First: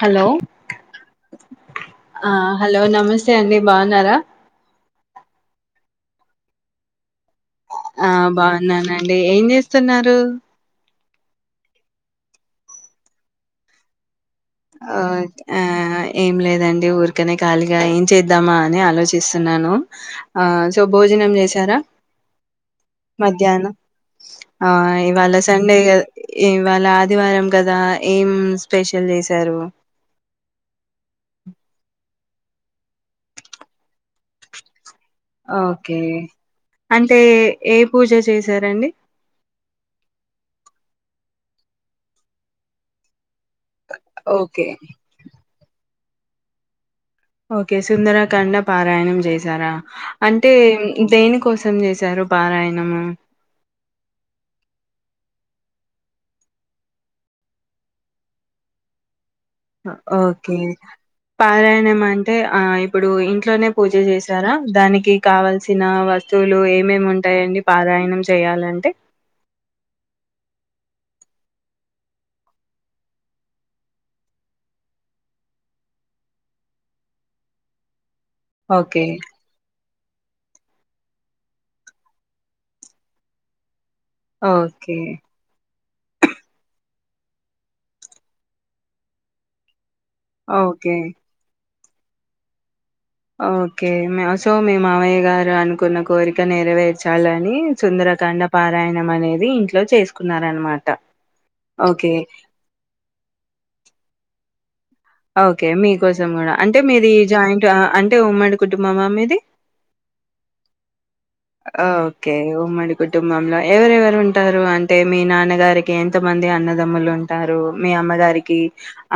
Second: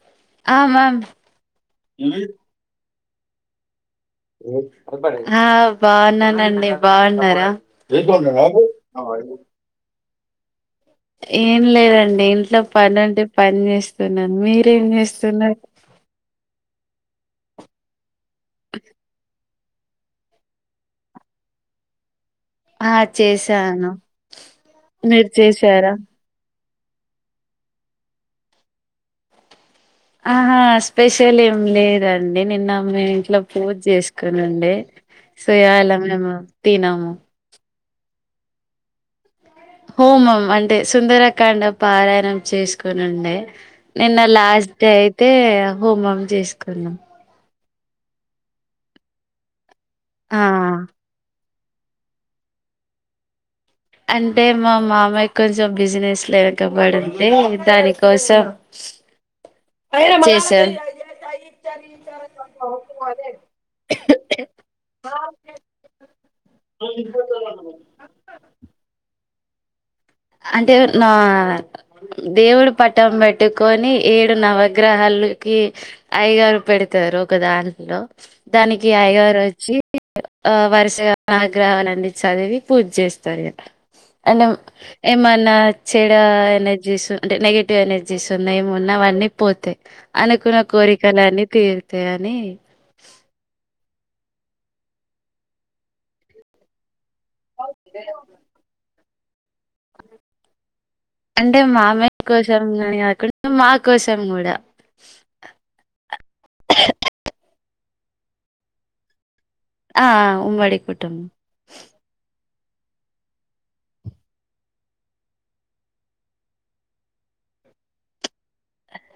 Hello ఆ ma'am ఆ hello నమస్ నమస్తే అండి బా న్నారా హా బాగున్నానండి బాగ్ ఆ బాగున్నానండి ఏం చేస్తున్నారు ఏం లేదండి ఇంట్లో పని ఉంటే పని చేస్తున్నా ఆ ఆ ఏం లేదండి ఊర్క్ కెనే ఖాళీగా ఏం చేద్దామా అని ఆలోచిస్తున్నాను. ఆ సో భోజనం చేసారా ఆ మధ్యాహ్నం చేశాను ఆ మీరు ఇవాళ సండే క చేశారా ఏం ఇవాళ ఆదివారం కదా ఏం స్పెషల్ చేసి చారు ఆహా స్పెషల్ ఏం లేద అండి నిన్న మేము ఇంట్లో పూజ చేసుకోనుండే సో ఇయాలా ఓకే మేము తినము అంటే ఏ పూజ చేశారండి హోమం అంటే సుందరకాండ పారాయణం చేసుకొని ఉండే నిన్న ఓకే లాస్ట్ డే అయితే హోమం చేసుకున్నాం ఓకే సుందరకాండ పారాయణం చేశారా అంటే ఆ దేనికో సం చేసారు పారాయణము అంటే మా మామయ కొంచెం బిజినెస్ లో ఇరకబడింటే దానికోసం హ ఓకే చేసాం పారాయణం అంటే ఆ ఇప్పుడు ఇంట్లోనే పూజ చేసారా, దానికి కావల్సిన వస్తువులు ఏమేమి ఉంటాయండి పారాయణం చేయాలంటే, అంటే నా దేవుడు పటం పెట్టుకొని ఏడు నవగ్రహాలకి ఐగారు పెడతారు ఒక దాంట్లో, దానికి ఓకే. ఐగారు వచ్చి ఆ వరుసగా ఆగ్రహాల అన్ని చదివి పూజ చేస్తారు ఇ అన్న ఓకే. ఏమన్నా చెడా ఎనర్జీస్ అంటే నెగటివ్ ఎనర్జీస్ ఉన్నా ఏమున్నా అవన్నీ పోతాయి అనుకున్న ఓకే. కోరికలన్నీ తీరు ంత అని ఓకే సో మీ మావయ్య గారు అనుకున్న కోరిక నెరవేర్చు చాలా అని సుందరకాండ పారాయణ అనేది ఇంట్లో చేసుకున్నారనమాట అంటే ఓకే. మామయ్య కోసం అని కాకుండా మా కోసం కూడా ఓకే మీకోసం కూడా అంటే మీది జాయింట్ అంటే ఉమ్మడి కుటుంబమా మీది ఆ ఉమ్మడి కుటుంబ ఓకే. ఉమ్మడి కుటుంబంలో ఎవరెవరు ఉంటారు అంటే మీ నాన్నగారికి ఎంతమంది అన్నదమ్ములు ఉంటారు మీ అమ్మగారికి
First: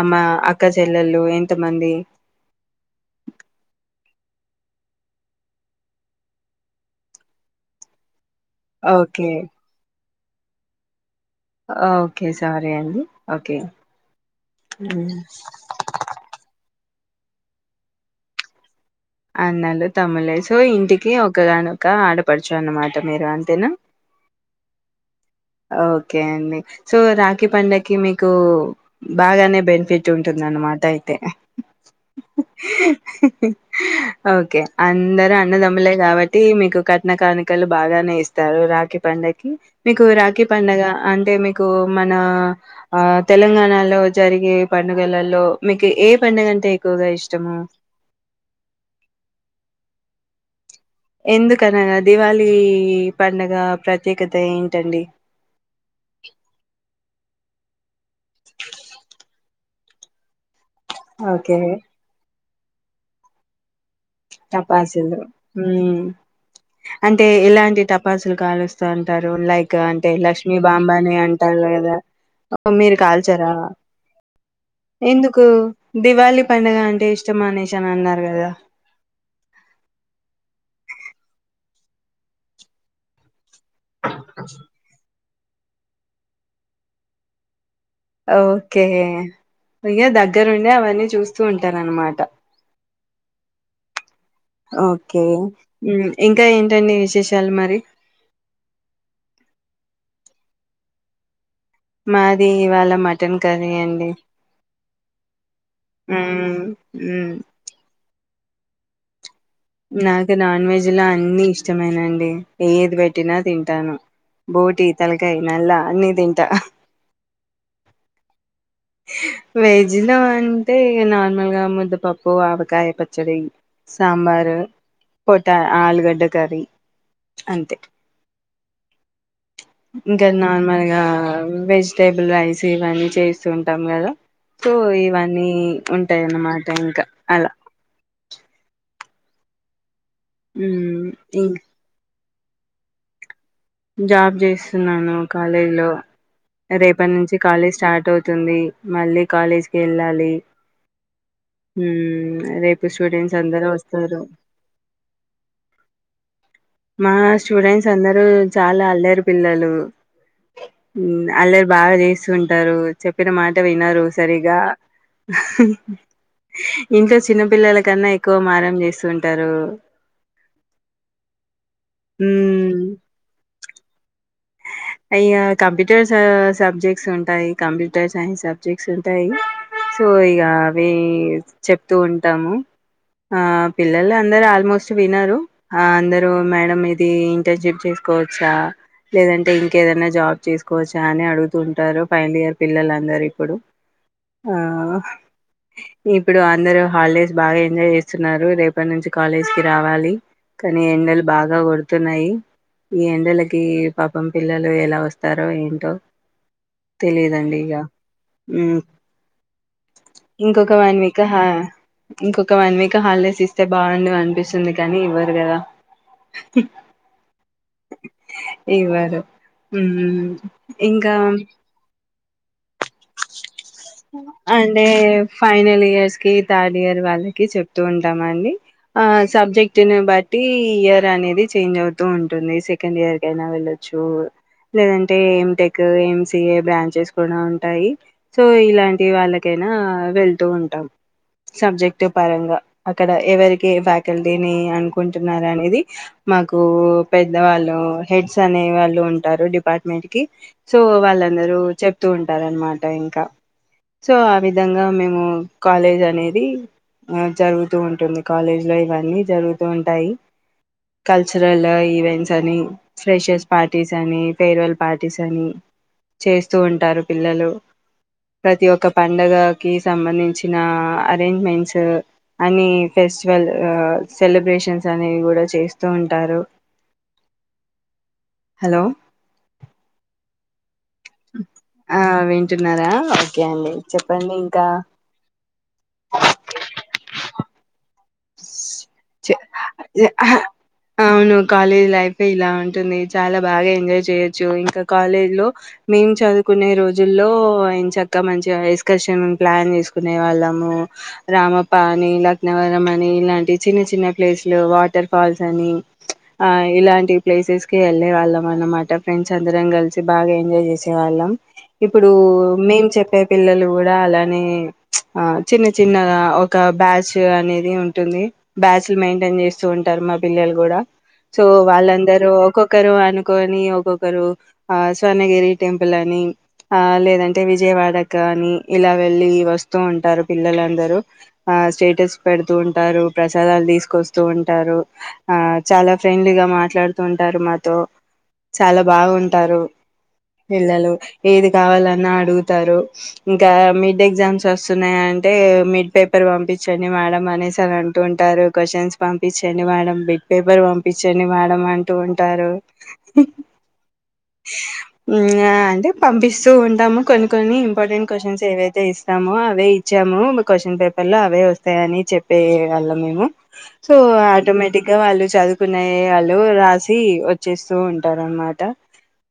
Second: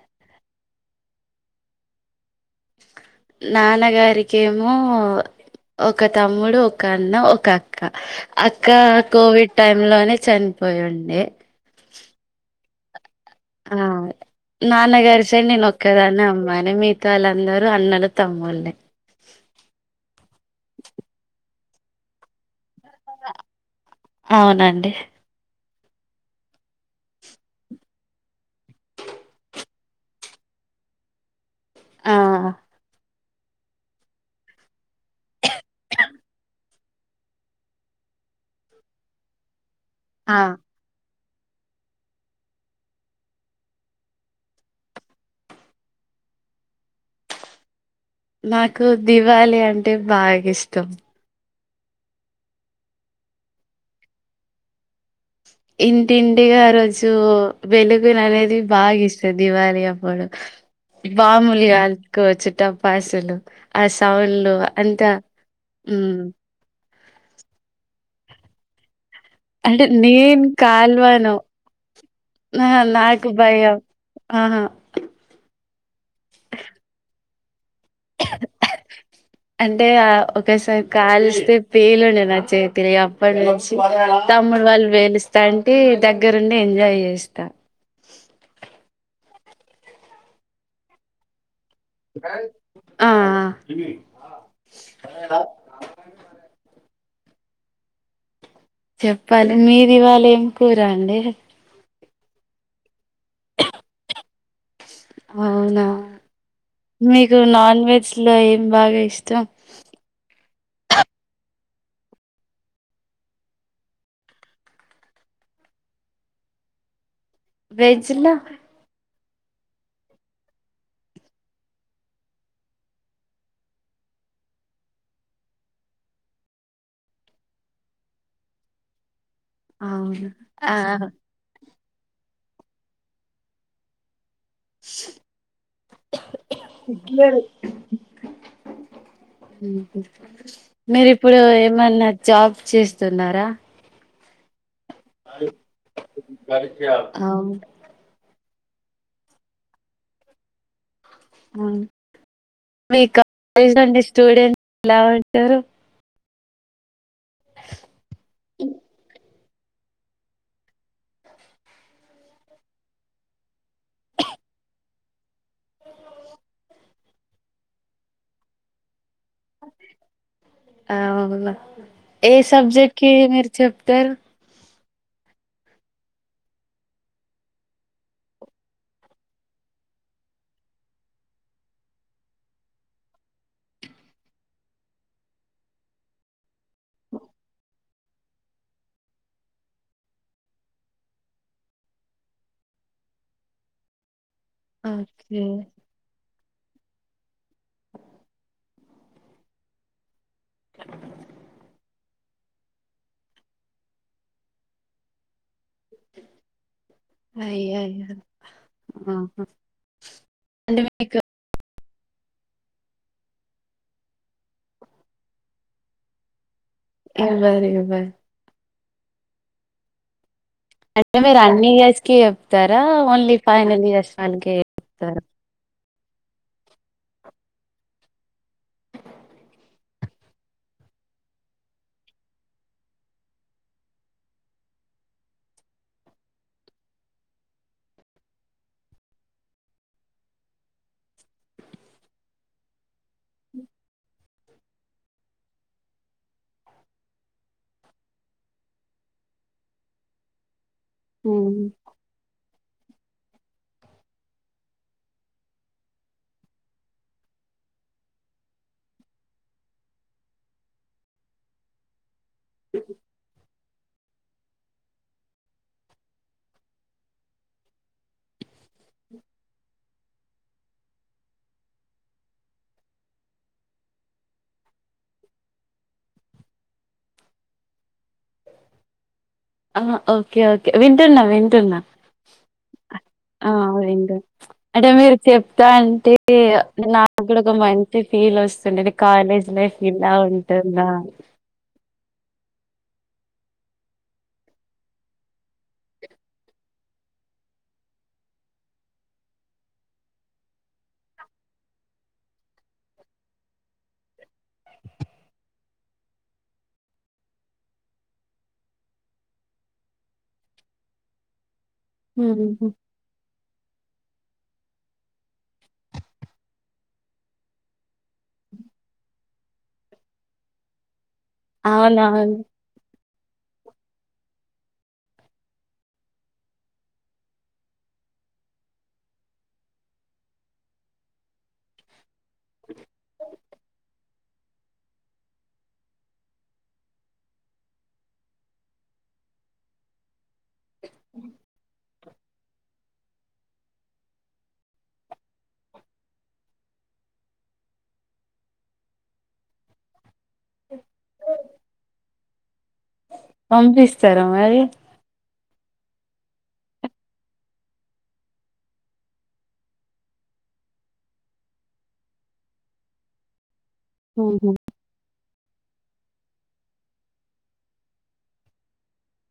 అమ్మ అక్క చెల్లెల్లు ఎంతమంది నాన్నగారీకేమో ఒక తమ్ముడు ఒక అన్న ఒక అక్క అక్క ఓకే. కోవిడ్ టైం లోనే చనిపోయిండే ఓకే సార్ సరే అండి ఓకే. ఆ హ్మ్. నాన్నగారి సైడ్ నేను ఒక్కదాన్నే అమ్మాయినే మీ మిగతా వాళ్ళందరూ అన్నలు తమ్ముళ్లే అన్నలు తమ్ములే సో ఇంటికి ఒకగాని ఒక ఆడపడుచు అన్నమాట ట్ట మీరు అంతేనా అవునండి ఓకే అండి సో రాఖీ పండగకి మీకు బాగానే బెనిఫిట్ ఉంటుంది అన్నమాట అయితే ఆ ఓకే అందరు అన్నదమ్ములే కాబట్టి మీకు కట్నకానికలు బాగానే ఇస్తారు రాఖి పండక్కి మీకు ఆ కే పండగ అంత అంటే మీకు మన ఆ తెలంగాణలో జరిగే పండుగలలో మీకు ఏ పండుగ అంటే ఎక్కువగా ఇష్టము నాకు దివాళి అంటే బాగా ఇష్టం ఎందుకనగా దివాళీ పండగ ప్రత్యేకత ఏంటండి వెలుగు ననేది బాగా ఇస్తుంది దివాళి అప్పుడు ఓకే. బాంబులు కాల్చుకోవచ్చు టపాసులు అస్ టవన్లు అంత టపాసులు. హ్మ్. అంటే ఎలాంటి తపాసులు కాలుస్తా అంటారు లైక్ అంటే నేను లక్ష్మీ బాంబు కాల్వను అంటారు కదా ఆహా మీరు నాకు కాల్చరా భయం ఆహా ఎందుకు దివాళి పండుగ అంటే ఇష్టం అనేసి ష అన్నారు కదా అంటే ఆ ఒకసారి కాల్స్తే పేలుండే నా చేతి అప్పటి నుంచి తమ్ముడు వాళ్ళు పేలుస్త తంటి దగ్గరుండి ఎంజాయ్ చేస్తా ఓకే ఇయ దగ్గర ఉండే అవన్నీ చూస్తూ ఉంటా అన్నమాట ఆ ఓకే ఇంకా ఏంటండి వి శాలు మరి చెప్పాలి మీది ఇవాళ ఏం కూరండి మాది ఇవాళ మటన్ కర్రీ అండి అవునా మ్ మ్ మీకు నాన్ వెజ్ లో ఏం బాగా ఇష్టం నాకు నాన్ వెజ్ లో అన్ని ఇష్టమైనండి ఏది పెట్టినా తింటాను బోటి తలకాయ నల్ల అన్ని తింటా వెజ్లా వెజ్ లో అంటే నార్మల్గా ముద్దపప్పు ఆవకాయ పచ్చడి సాంబారు పటా ఆలుగడ్డ కర్రీ అంతే అవును ఇంకా ఆ నార్మల్గా వెజిటేబుల్ రైస్ ఇవన్నీ చేస్తుూంటాం కదా సో ఇవన్నీ ఉంటాయన్నమాట ఇంకా అలా మ్మ్ మీరి ఇప్పుడు ఇంక్ ఏమన్న జాబ్ చేస్తున్నారా జాబ్ చేసి చస్తున్నాను కాలేజీ లో రేపటి నుంచి అవును కాలేజ్ స్టార్ట్ అవుతుంది మళ్ళీ కాలేజ్కి వెళ్ళాలి మ్మ్ రేపు మీ స్టూడెంట్స్ అందరూ కాలేజ్ లో ఉండి వస్తారు స్టూడెంట్ ఎలా ఉంటారు మా స్టూడెంట్స్ అందరూ చాలా అల్లరి పిల్లలు అల్లరి బాగా చేస్తూ ఉంటారు చెప్పిన మాట వినరు సరిగా ఇంట్లో చిన్నపిల్లల కన్నా ఎక్కువ మారం చేస్తుూంటారు అవున ఏ మ్మ్ సబ్జెక్ట్ కి మీరు చెప్తారు అయే కంప్యూటర్ సబ్జెక్ట్స్ ఉంటాయి కంప్యూటర్ సైన్స్ సబ్జెక్ట్స్ ఉంటాయి సో ఇగ అవి చెప్తూ ఉంటాము ఆ పిల్లలు అందరు ఆల్మోస్ట్ విన్నారు ఆ అందరూ మేడం ఇది ఇంటర్న్షిప్ చేసుకోవచ్చా లేదంటే ఇంకేదైనా జాబ్ చేసుకోవచ్చా అని అడుగుతుంటారు ఫైనల్ ఇయర్ పిల్లలందరూ ఇప్పుడు ఆ ఒకే [unintelligible] [unintelligible] హాలీడేస్ బాగా ఎంజాయ్ చేస్తున్నారు రేప్ రేప్పటి నుంచి కాలేజ్ కి రావాలి కానీ ఎండలు బాగా కొడుతున్నాయి ఈ ఎండలకి పాపం పిల్లలు ఎలా వస్తారో ఏమో టో తెలిదండి ఇగ అయ్యో అయ్యో ఆహా ఇంకొక అంటే వన్ మీకు వీక్ ఇంకొక వన్ వీక్ హాలిడేస్ ఇస్తే బాగుండు అనిపిస్తుంది కానీ ఇవ్వరు కదా ఇవరూ ఇవరూ ఇవారు హ్మ్మ్ అంటే మీరు అన్నీ చే కిి చేప్తారా ఓన్లీ ఫైనల్ ఇయర్స్ వాళ్ళకే అంటే చెప్తారా ఫైనల్ ఇయర్స్ థర్డ్ ఇయర్ వాళ్ళకి చెప్తూ ఉంటామ అండి ఆ సబ్జెక్ట్ ని బట్టి ఇయర్ అనేది చేంజ్ అవుతూ ఉంటుంది సెకండ్ ఇయర్ కయినా వెళ్లొచ్చు లేదంటే ఎంటెక్ ఎంసిఏ బ్రాంచెస్ కూడా ఉంటాయి సో ఇలాంటి వాళ్ళకైనా వెళ్తూ ఉంటాం సబ్జెక్ట్ పరంగా అక్కడ ఎవరికి ఏ ఫ్యాకల్టీని అనుకుంటున్నారు అనేది మాకు పెద్ద వాళ్ళు హెడ్స్ అనే వాళ్ళు ఉంటారు డిపార్ట్మెంట్ కి సో వాళ్ళందరూ ఉమ్ చెప్తూ ఉంటారు అన్నమాట అంట ఇంకా సో ఆ విధంగా మేము కాలేజ్ అనేది ఆ జరుగుతూ ఉంటుంది కాలేజ్ లో ఇవన్నీ జరుగుతూ ఉంటాయి కల్చరల్ ఈవెంట్స్ అని ఫ్రెషస్ పార్టీ పార్టీస్ అని ఫేర్వెల్ పార్టీస్ అని చేస్తూ ఉంటారు పిల్లలు ప్రతి ఒక్క పండగకి సంబంధించిన అరేంజ్మెంట్సు అనీ ఫస్టివల్ ఆ సెలబ్రేషన్ అనేవి కూడా చేస్తూ ఉంటారు హలో ఆ ఓకే ఓకే వింటున్న వింటున్నా ఆ వింటున్నారా ఓకే ఆ అండి వింటున్న చెప్పండి ఇంకా అంటే మీరు చెప్తా ఉంటే నాడు ఒక మంచి అ ఫీల్ వస్తుండేది చె కాలేజ్ లైఫ్ ఇలా అహ ఉంటుందా అవును కాలేజ్ లైఫ్ ఇలా ఉంటుంది చాలా బాగా ఎంజాయ్ చేయొచ్చు ఇంకా కాలేజ్ లో మేము చదువుకునే రోజుల్లో ఎన చక్క మంచి ఎక్స్కర్షన్ ప్లాన్ చేసుకునే వాళ్ళము రామప్ప అని లక్నవర్ అని ఇలాంటి చిన్న చిన్న ప్లేస్లు వాటర్ ఫాల్స్ అని ఆ ఇలాంటి ప్లేసెస్ కి వెళ్ళే వాళ్ళం అన్నమాట ఫ్రెండ్స్ అందరం కలిసి బాగా ఎంజాయ్ చేసే వాళ్ళం ఇప్పుడు హుహుహు. మేము చెప్పే పిల్లలు కూడా అలాంటి అని ఆ చిన్న చిన్నగా ఒక బ్యాచ్ అని ఉంటుంది బ్యాచ్లు మెయింటైన్ చేస్తూ ఉంటారు మా పిల్లలు కూడా సో అవునా! వాళ్ళందరూ ఒక్కొక్కరు అను ని ఒక్కొక్కరు ఆ స్వర్ణగిరి టెంపుల్ అని ఆ లేదంటే విజయవాడ కి గాని అని ఇలా వెళ్ళి వస్తూ ఉంటారు పిల్లలందరూ ఆ స్టేటస్ పెడుతూ ఉంటారు ప్రసాదాలు తీసుకొస్తుంటారు తోంటారు ఆ చాలా ఫ్రెండ్లీగా మాట్లాడుతూ ఉంటారు మాతో చాలా బాగుంటారు పిల్లలు ఏది కావాలన్నా అడుగుతారు, ఇంకా మిడ్ ఎగ్జామ్స్ వస్తున్నాయంటే మిడ్ పేపర్ పంపించండి మేడం. మనేసి అని అంటూ ఉంటారు క్వశ్చన్స్ పంపించండి మేడం, బిట్ పేపర్ పంపించండి మేడం అంటూ ఉంటారు. హ్మ్. పంపిస్తారా మరి ఆ! అంటే పంపిస్తూ ఉంటాము కొన్ని కొన్ని ఇంపార్టెంట్ క్వశ్చన్స్ ఏవైతే ఇస్తామో అవే ఇచ్చాము, క్వశ్చన్ పేపర్ లో అవే వస్తాయని చెప్పే వాల్లం మేము సో హుహు. ఆటోమేటిక్ గా వాళ్ళు చదువు కున్నై వాళ్ళు రాసి వచ్చేస్తూ ఉంటారు అనమాట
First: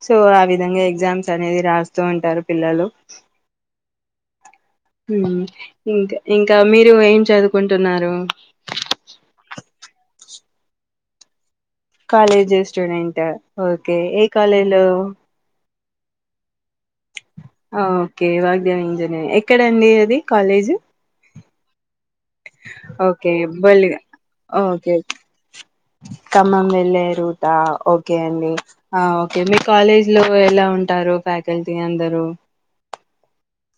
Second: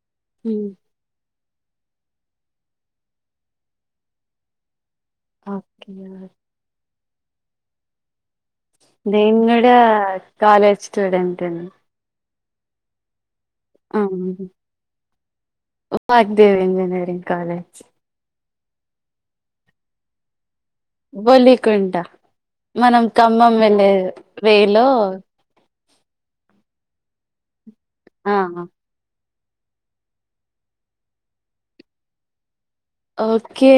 సో ఆ హ్మ్. విధంగా ఎగ్సామ్స్ త్ అనేది రాస్తూ ఉంటారు పిల్లలు హుమ్ ఓకే. ఇంక ఇంకా మీ [unintelligible] ఏం చదు కుంటున్నారు నేను గూడా కాలేజ్ స్టూడెంట్ అన్ కాలేజీ స్టూడెంట్ ఆ ఓకే ఏ కాలేజ్ లో వాగ్దేవ్ ఇంజినీరింగ్ కాలేజ్. ఆ ఓకే వాళ్ళు దేవి ఇంజనీ ఎక్కడండి అది కాలేజ్ బొలికొంటా ఓకే బెల్లిగా వేలో ఓకే ఖమ్మం వెళ్ళారు ఓకే ఆ! అండి ఆ అే మీ కాలేజ్ లో ఎలా ఉంటారు ఫ్యాకల్టీ అందరూ ఓకే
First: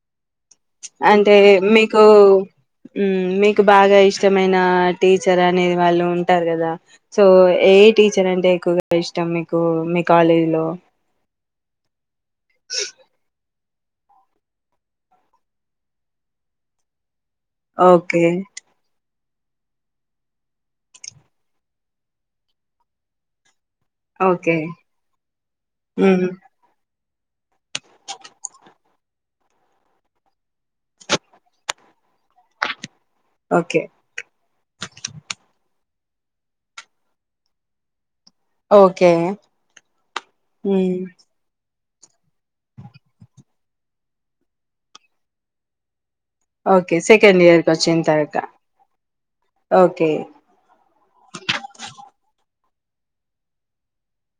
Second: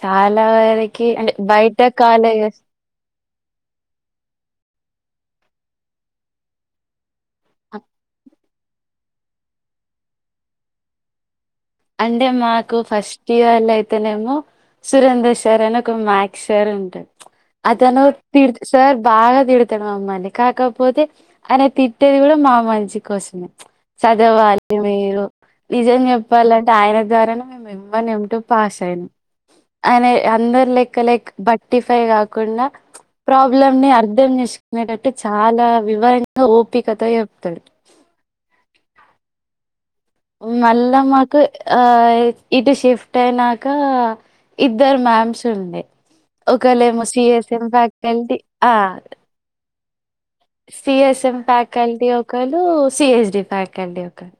చా కాలా వరకి అంటే బయట కాలేజస్ మ్మ్ మీకు బాగా ఇష్టమైన టీచర్ అనేది వాళ్ళుంటారు కదా సో ఏ ఏ టీచర్ అంటే ఎక్కువగా ఇష్టం మీకు మీ కాలేజీ లో అంటే మాకు ఫస్ట్ ఇయర్ లైఫ్ అయితేనేమో సురేంద్ర సార్ అని ఒక మ్యాథ్స్ సార్ ఉంటారు అదను ఓకే తిర్ సార్ బాగా తిడతాడు మమ్మల్ని కాకపోతే అయం తిట్టేది కూడా మా మంచి కోసమే ఓకే చదవాలి మీరు నిజం మ్మ్ చెప్ అంటే ఆయన ద్వారానే మేము M one M two pass అయినాం ఆయన అందరు లెక్క లైక్ థర్టిఫైవ్ కాకుండా ప్రాబ్లం ఓకే ని అర్థం చేసుకునేటట్టు చాలా వివరంగా ఓపికతో చెప్తాడు ఓకే మళ్ళ మ్మ్ మాకు ఆ ఇటు షిఫ్ట్ అయినా కా ఇద్దరు మ్యామ్స్ ఉండే ఓకే ఒకలేమో C second S year M కి వచ్చిన తర్వాత ప్యాకంటి ఆ okay C S M faculty ఒక లు, సి హెచ్ డి ఫ్యాకల్టి ఒకరు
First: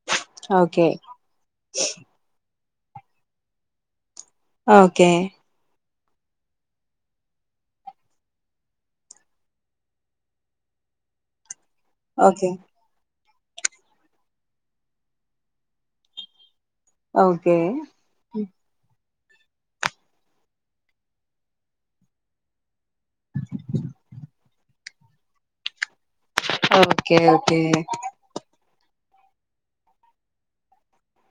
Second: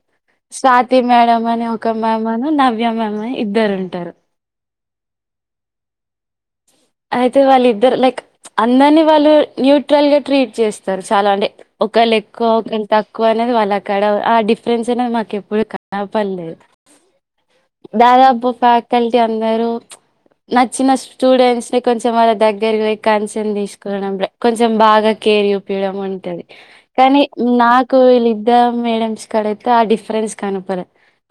ఓకే స్వాతి మేడం అనే ఒక మ్యామునూ న వ్య మ్యామ్ అని ఇద్దరు ఉంటారు ఓకే అయితే వాళ్ళు ఇద్దరు లైక్ ప్చ్ అందరినీ వాళ్ళు న్యూట్రల్ గా ట్రీట్ చేస్తరు. చాలా అంటే ఒకళు ఎక్కువ ఓకే ఒకళు త క్కువ అనేది వాళ్ళ కాడ ఆ డిఫరెన్స్ అనేది మాకు ఎప్పుడు కనపడ్లేదు. ఓకే దాదాపు ఫ్యాక ల్టి అందరూ ప్చ్ నచ్చిన స్టూడెంట్స్ కొంచెం వాళ్ళ దగ్గరకి పోయి కన్సన్ తీసుకోవడం, కొంచెం బాగా కేర్ చూపియడం ఉంటది. ఓకే కాని ఓకే నాకు వీళ్ళిద్దరు మేడ మ్స్ కాడైతే ఆ డిఫరెన్స్ కనపడ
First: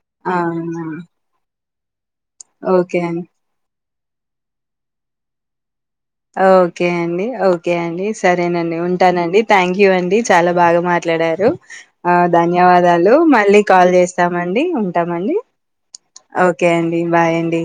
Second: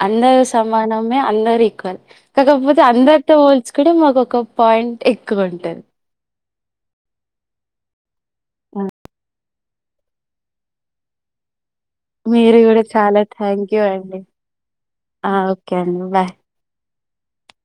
అందరు అవునా సమానమే అందరి క [unintelligible] కకపోతే ఓకే అం అందరితో పోల్చు ఇక్కడే మాకు ఒక పాయిం ఎక్కువ ఉంటంది. ఓకే అండి ఓకే అండి. సరేనండి ఉంటానండి. థ్యాంక్ యూ అండి చాల బాగా మాట్లాడారు. మీరు కూడా ధన్యవాదాలు చాలా మళ్ళీ థ్యాంక్ యూ కాల్ అండి చేస్తామండి, ఆ ఉంటామండి, ఓకే అండి బాయ్ ఓకే అండి బాయ్ అండి.